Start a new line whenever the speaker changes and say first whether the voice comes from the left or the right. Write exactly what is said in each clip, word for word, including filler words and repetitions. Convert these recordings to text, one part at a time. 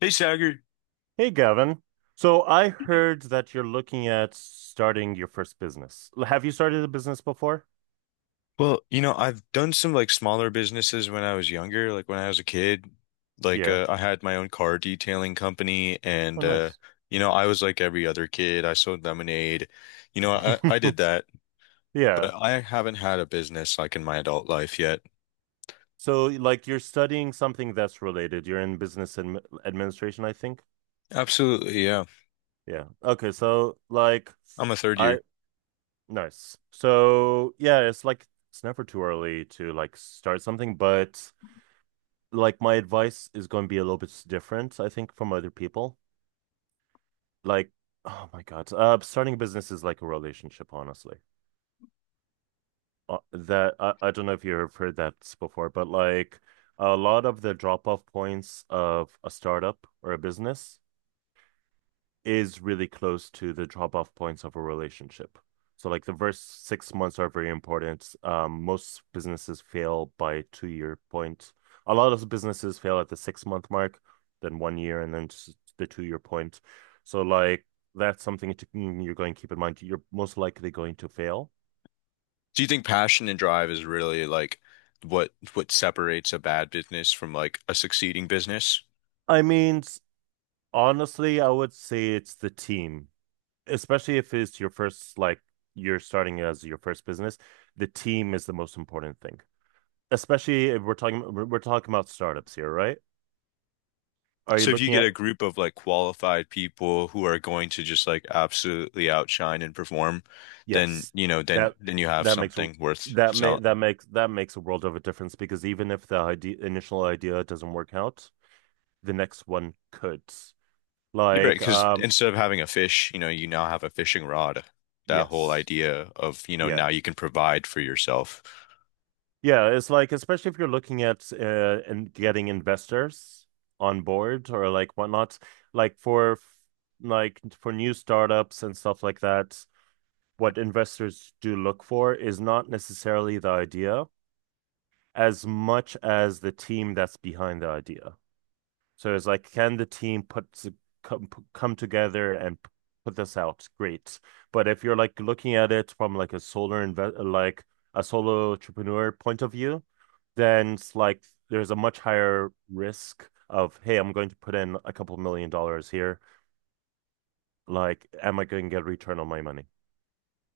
left: Hey, Sagar.
right: Hey, Gavin. So I heard that you're looking at starting your first business. L- Have you started a business before?
left: Well, you know, I've done some like smaller businesses when I was younger, like when I was a kid. Like
right: Yeah.
left: uh, I had my own car detailing company and
right: Oh,
left: uh
right: nice.
left: you know, I was like every other kid. I sold lemonade. You know, I I did that,
right: Yeah.
left: but I haven't had a business like in my adult life yet.
right: So, like, you're studying something that's related. You're in business admi administration, I think.
left: Absolutely, yeah.
right: Yeah. Okay. So, like,
left: I'm a third
right: I,
left: year.
right: nice. So, yeah, it's like, it's never too early to, like, start something, but, like, my advice is going to be a little bit different, I think, from other people. like oh my god, uh starting a business is like a relationship, honestly. uh, that I, I don't know if you've heard that before, but like a lot of the drop off points of a startup or a business is really close to the drop off points of a relationship. So like the first six months are very important. Um, most businesses fail by two year point. A lot of businesses fail at the six month mark, then one year, and then just the two year point. So like that's something to, mm, you're going to keep in mind. You're most likely going to fail.
left: Do you think passion and drive is really like what what separates a bad business from like a succeeding business?
right: I mean, honestly, I would say it's the team, especially if it's your first like you're starting as your first business. The team is the most important thing, especially if we're talking we're talking about startups here, right? Are you
left: So if you
right: looking
left: get
right: at
left: a group of like qualified people who are going to just like absolutely outshine and perform, then
right: yes,
left: you know, then
right: that
left: then you have
right: that makes a-
left: something worth
right: that may
left: selling.
right: that makes that makes a world of a difference, because even if the idea, initial idea doesn't work out, the next one could.
left: You're right,
right: Like,
left: because
right: um,
left: instead of having a fish, you know, you now have a fishing rod. That whole
right: yes,
left: idea of, you know,
right: yeah,
left: now you can provide for yourself.
right: yeah. It's like, especially if you're looking at uh, and getting investors on board or like whatnot, like for like for new startups and stuff like that, what investors do look for is not necessarily the idea as much as the team that's behind the idea. So it's like, can the team put come, come together and put this out? Great. But if you're like looking at it from like a solar invest like a solo entrepreneur point of view, then it's like there's a much higher risk of, hey, I'm going to put in a couple a couple million dollars here. Like, am I going to get a return on my money?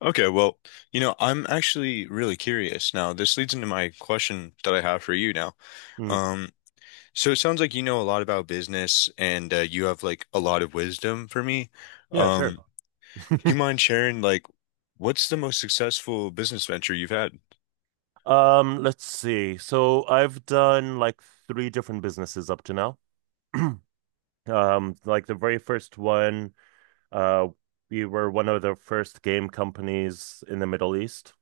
left: Okay, well, you know, I'm actually really curious now. This leads into my question that I have for you now.
right: Mm,
left: Um, so it sounds like you know a lot about business and uh, you have like a lot of wisdom for me.
right: yeah, sure.
left: Um, Do you mind sharing, like, what's the most successful business venture you've had?
right: Um, let's see. So I've done like three different businesses up to now. Um, like the very first one, uh, we were one of the first game companies in the Middle East.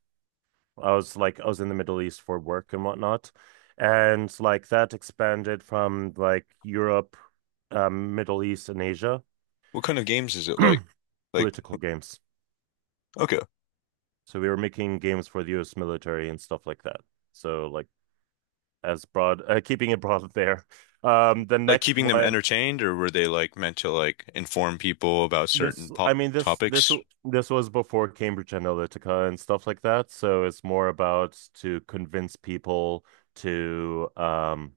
right: I was like, I was in the Middle East for work and whatnot. And like that expanded from like Europe, um, Middle East, and Asia.
left: What kind of games is it like? Like,
right: Political games.
left: okay,
right: So we were making games for the U S military and stuff like that. So like as broad, uh, keeping it broad there. Um, the
left: like
right: next
left: keeping them
right: one.
left: entertained, or were they like meant to like inform people about
right: This,
left: certain po
right: I mean, this, this,
left: topics?
right: this was before Cambridge Analytica and stuff like that. So it's more about to convince people to, um,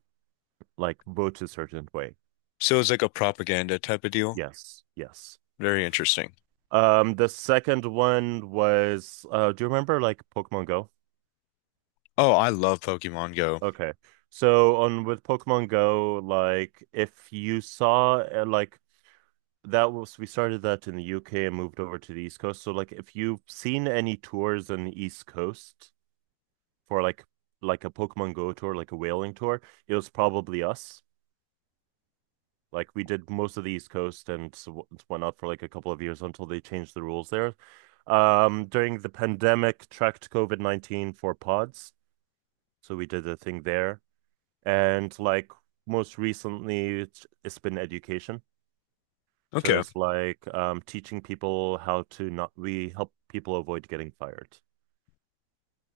right: like vote a certain way.
left: So it's like a propaganda type of deal.
right: Yes, yes.
left: Very interesting.
right: Um, the second one was, uh, do you remember like Pokemon Go?
left: Oh, I love Pokemon Go.
right: Okay. So on with Pokemon Go, like if you saw uh, like that was we started that in the U K and moved over to the East Coast. So like if you've seen any tours on the East Coast for like like a Pokemon Go tour, like a whaling tour, it was probably us. Like we did most of the East Coast and s- whatnot for like a couple of years until they changed the rules there. Um, during the pandemic, tracked COVID nineteen for pods, so we did a thing there. And like most recently, it's, it's been education. So
left: Okay.
right: it's like um, teaching people how to not, we help people avoid getting fired.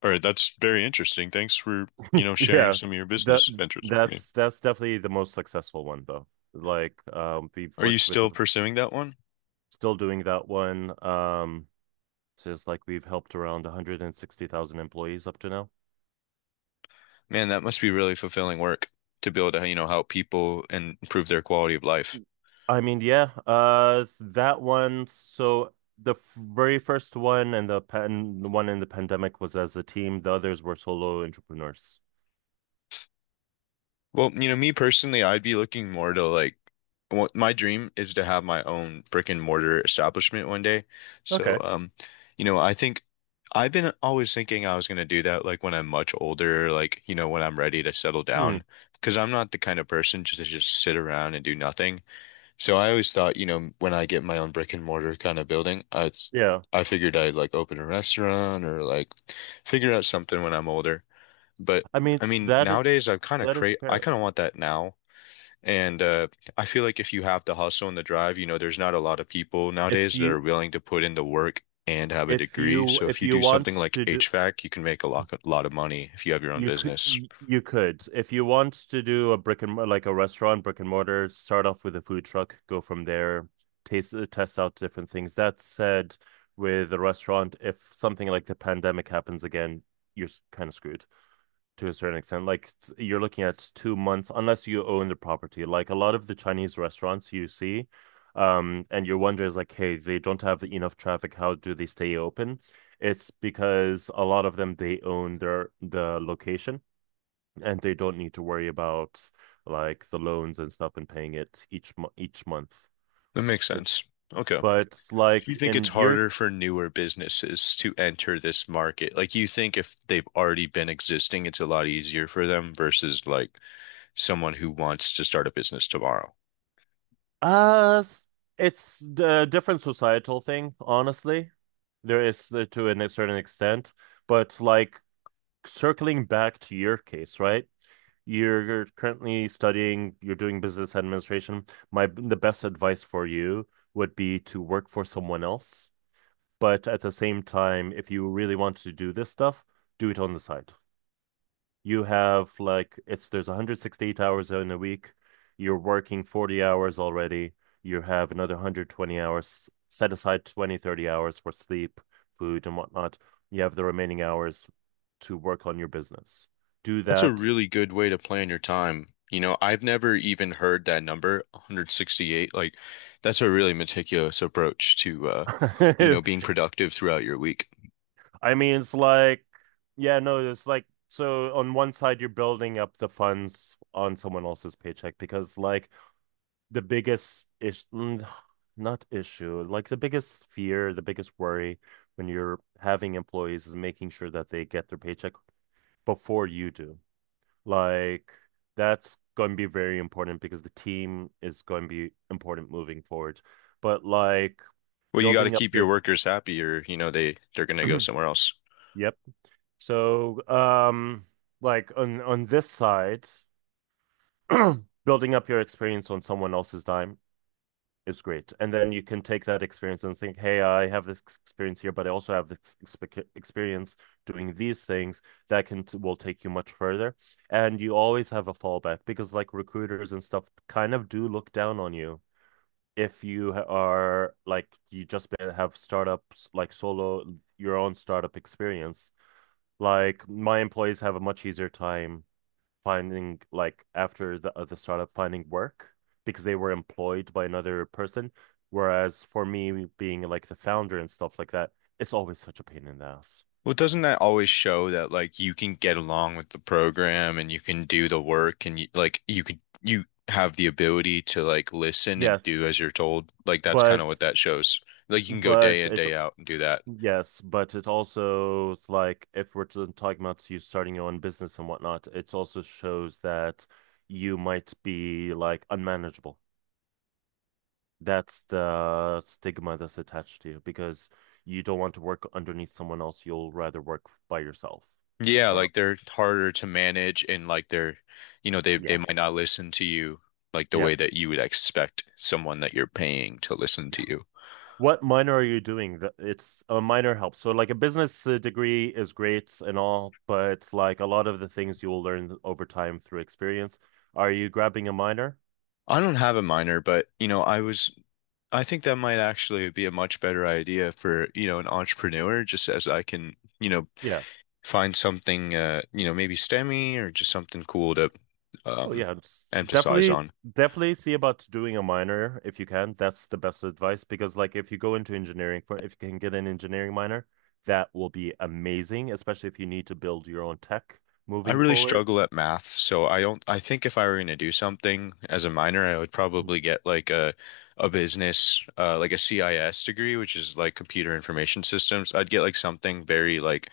left: All right, that's very interesting. Thanks for, you know, sharing
right: Yeah,
left: some of your
right: that
left: business ventures with me.
right: that's that's definitely the most successful one though. Like um we've
left: Are you
right: worked with
left: still pursuing that one?
right: Still doing that one. Um just like we've helped around one hundred sixty thousand employees up to now.
left: Man, that must be really fulfilling work to be able to, you know, help people and improve their quality of life.
right: I mean, yeah, uh that one, so the f- very first one and the pan the one in the pandemic was as a team. The others were solo entrepreneurs.
left: Well, you know, me personally, I'd be looking more to like what my dream is to have my own brick and mortar establishment one day. So,
right: Okay.
left: um, you know, I think I've been always thinking I was going to do that like when I'm much older, like, you know, when I'm ready to settle
right: Hmm.
left: down, because I'm not the kind of person just to just sit around and do nothing. So I always thought, you know, when I get my own brick and mortar kind of building, I
right: Yeah.
left: I figured I'd like open a restaurant or like figure out something when I'm older. But
right: I mean,
left: I mean,
right: that is
left: nowadays I've kind of
right: that is
left: crave I
right: fair.
left: kind of want that now. And uh, I feel like if you have the hustle and the drive, you know, there's not a lot of people
right: If
left: nowadays that are
right: you
left: willing to put in the work and have a
right: if
left: degree.
right: you
left: So if
right: if
left: you
right: you
left: do something
right: want
left: like
right: to do
left: H VAC, you can make a lot, a lot of money if you have your own
right: You could
left: business.
right: you could If you want to do a brick and like a restaurant brick and mortar, start off with a food truck, go from there, taste test out different things. That said, with a restaurant, if something like the pandemic happens again, you're kind of screwed. To a certain extent, like you're looking at two months, unless you own the property. Like a lot of the Chinese restaurants you see, um and your wonder is like, hey, they don't have enough traffic, how do they stay open? It's because a lot of them, they own their the location, and they don't need to worry about like the loans and stuff and paying it each mo each month.
left: That makes
right: So,
left: sense. Okay.
right: but
left: Do
right: like
left: you think it's
right: in your
left: harder for newer businesses to enter this market? Like, you think if they've already been existing, it's a lot easier for them versus like someone who wants to start a business tomorrow?
right: uh, it's a different societal thing, honestly. There is uh, to a certain extent, but like circling back to your case, right? You're currently studying, you're doing business administration. My The best advice for you would be to work for someone else. But at the same time, if you really want to do this stuff, do it on the side. You have like it's There's one hundred sixty-eight hours in a week. You're working forty hours already. You have another one hundred twenty hours. Set aside Twenty thirty hours for sleep, food, and whatnot. You have the remaining hours to work on your business. Do
left: That's a
right: that.
left: really good way to plan your time. You know, I've never even heard that number, one hundred sixty-eight. Like, that's a really meticulous approach to, uh, you
right: I
left: know, being productive throughout your week.
right: mean, it's like, yeah, no, it's like, so on one side, you're building up the funds on someone else's paycheck because, like, the biggest ish mm, not issue, like the biggest fear, the biggest worry when you're having employees is making sure that they get their paycheck before you do. Like that's going to be very important because the team is going to be important moving forward. But like
left: Well, you got to
right: building up
left: keep
right: your
left: your
right: ex-
left: workers happy or, you know, they they're going to go somewhere else.
right: yep. So um like on on this side building up your experience on someone else's dime is great. And then you can take that experience and think, hey, I have this experience here, but I also have this experience doing these things that can will take you much further. And you always have a fallback because like recruiters and stuff kind of do look down on you if you are like you just have startups like solo your own startup experience. Like my employees have a much easier time finding like after the uh, the startup finding work because they were employed by another person. Whereas for me, being like the founder and stuff like that, it's always such a pain in the ass.
left: Well, doesn't that always show that like you can get along with the program and you can do the work and you like you could you have the ability to like listen and do as
right: Yes,
left: you're told? Like that's kind of
right: but
left: what that shows. Like you can go day
right: but
left: in,
right: it
left: day out and do that.
right: yes, but it also it's like if we're t- talking about you starting your own business and whatnot, it also shows that you might be like unmanageable. That's the stigma that's attached to you because you don't want to work underneath someone else. You'll rather work by yourself.
left: Yeah,
right: Or
left: like they're harder to manage and like they're, you know, they they
right: yeah,
left: might not listen to you like the
right: yeah,
left: way that you would expect someone that you're paying to listen
right: yeah.
left: to you.
right: What minor are you doing? The- It's A minor helps. So like a business uh, degree is great and all, but like a lot of the things you will learn over time through experience. Are you grabbing a minor?
left: I don't have a minor, but you know, I was I think that might actually be a much better idea for, you know, an entrepreneur, just as I can, you know,
right: Yeah.
left: find something, uh, you know, maybe STEMmy or just something cool to
right: Oh
left: um,
right: yeah, it's
left: emphasize
right: definitely
left: on.
right: definitely see about doing a minor if you can. That's the best advice because like if you go into engineering for if you can get an engineering minor, that will be amazing, especially if you need to build your own tech
left: I
right: moving
left: really
right: forward.
left: struggle at math, so I don't I think if I were going to do something as a minor, I would
right: Mhm.
left: probably get like a a business uh like a C I S degree, which is like computer information systems. I'd get like something very like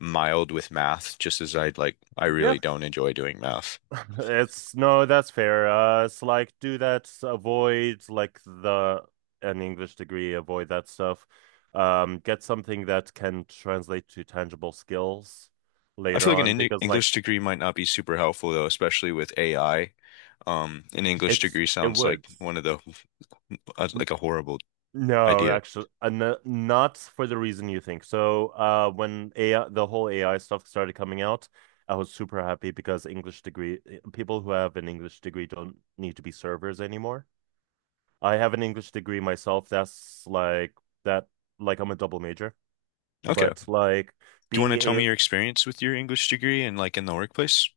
left: mild with math, just as I'd like I
right: Yeah,
left: really don't enjoy doing math.
right: it's no, that's fair. Uh, it's like do that, avoid like the an English degree, avoid that stuff. Um, get something that can translate to tangible skills
left: I
right: later
left: feel like an
right: on
left: Eng-
right: because like
left: English degree might not be super helpful though, especially with A I. Um, an English
right: it's
left: degree
right: it
left: sounds like
right: would.
left: one of the uh, like a horrible
right: No,
left: idea.
right: actually, uh, no- not for the reason you think. So, uh, when A I, the whole A I stuff started coming out, I was super happy because English degree eh, people who have an English degree don't need to be servers anymore. I have an English degree myself. That's like that, like I'm a double major,
left: Okay.
right: but like
left: Do you
right: being
left: want to tell me your experience with your English degree and like in the workplace?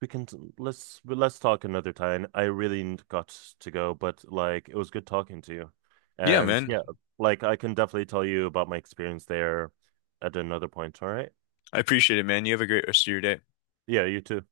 right: we can let's well, let's talk another time. I really got to go, but like it was good talking to you.
left: Yeah,
right: And
left: man.
right: yeah, like I can definitely tell you about my experience there at another point, all right?
left: I appreciate it, man. You have a great rest of your day.
right: Yeah, you too.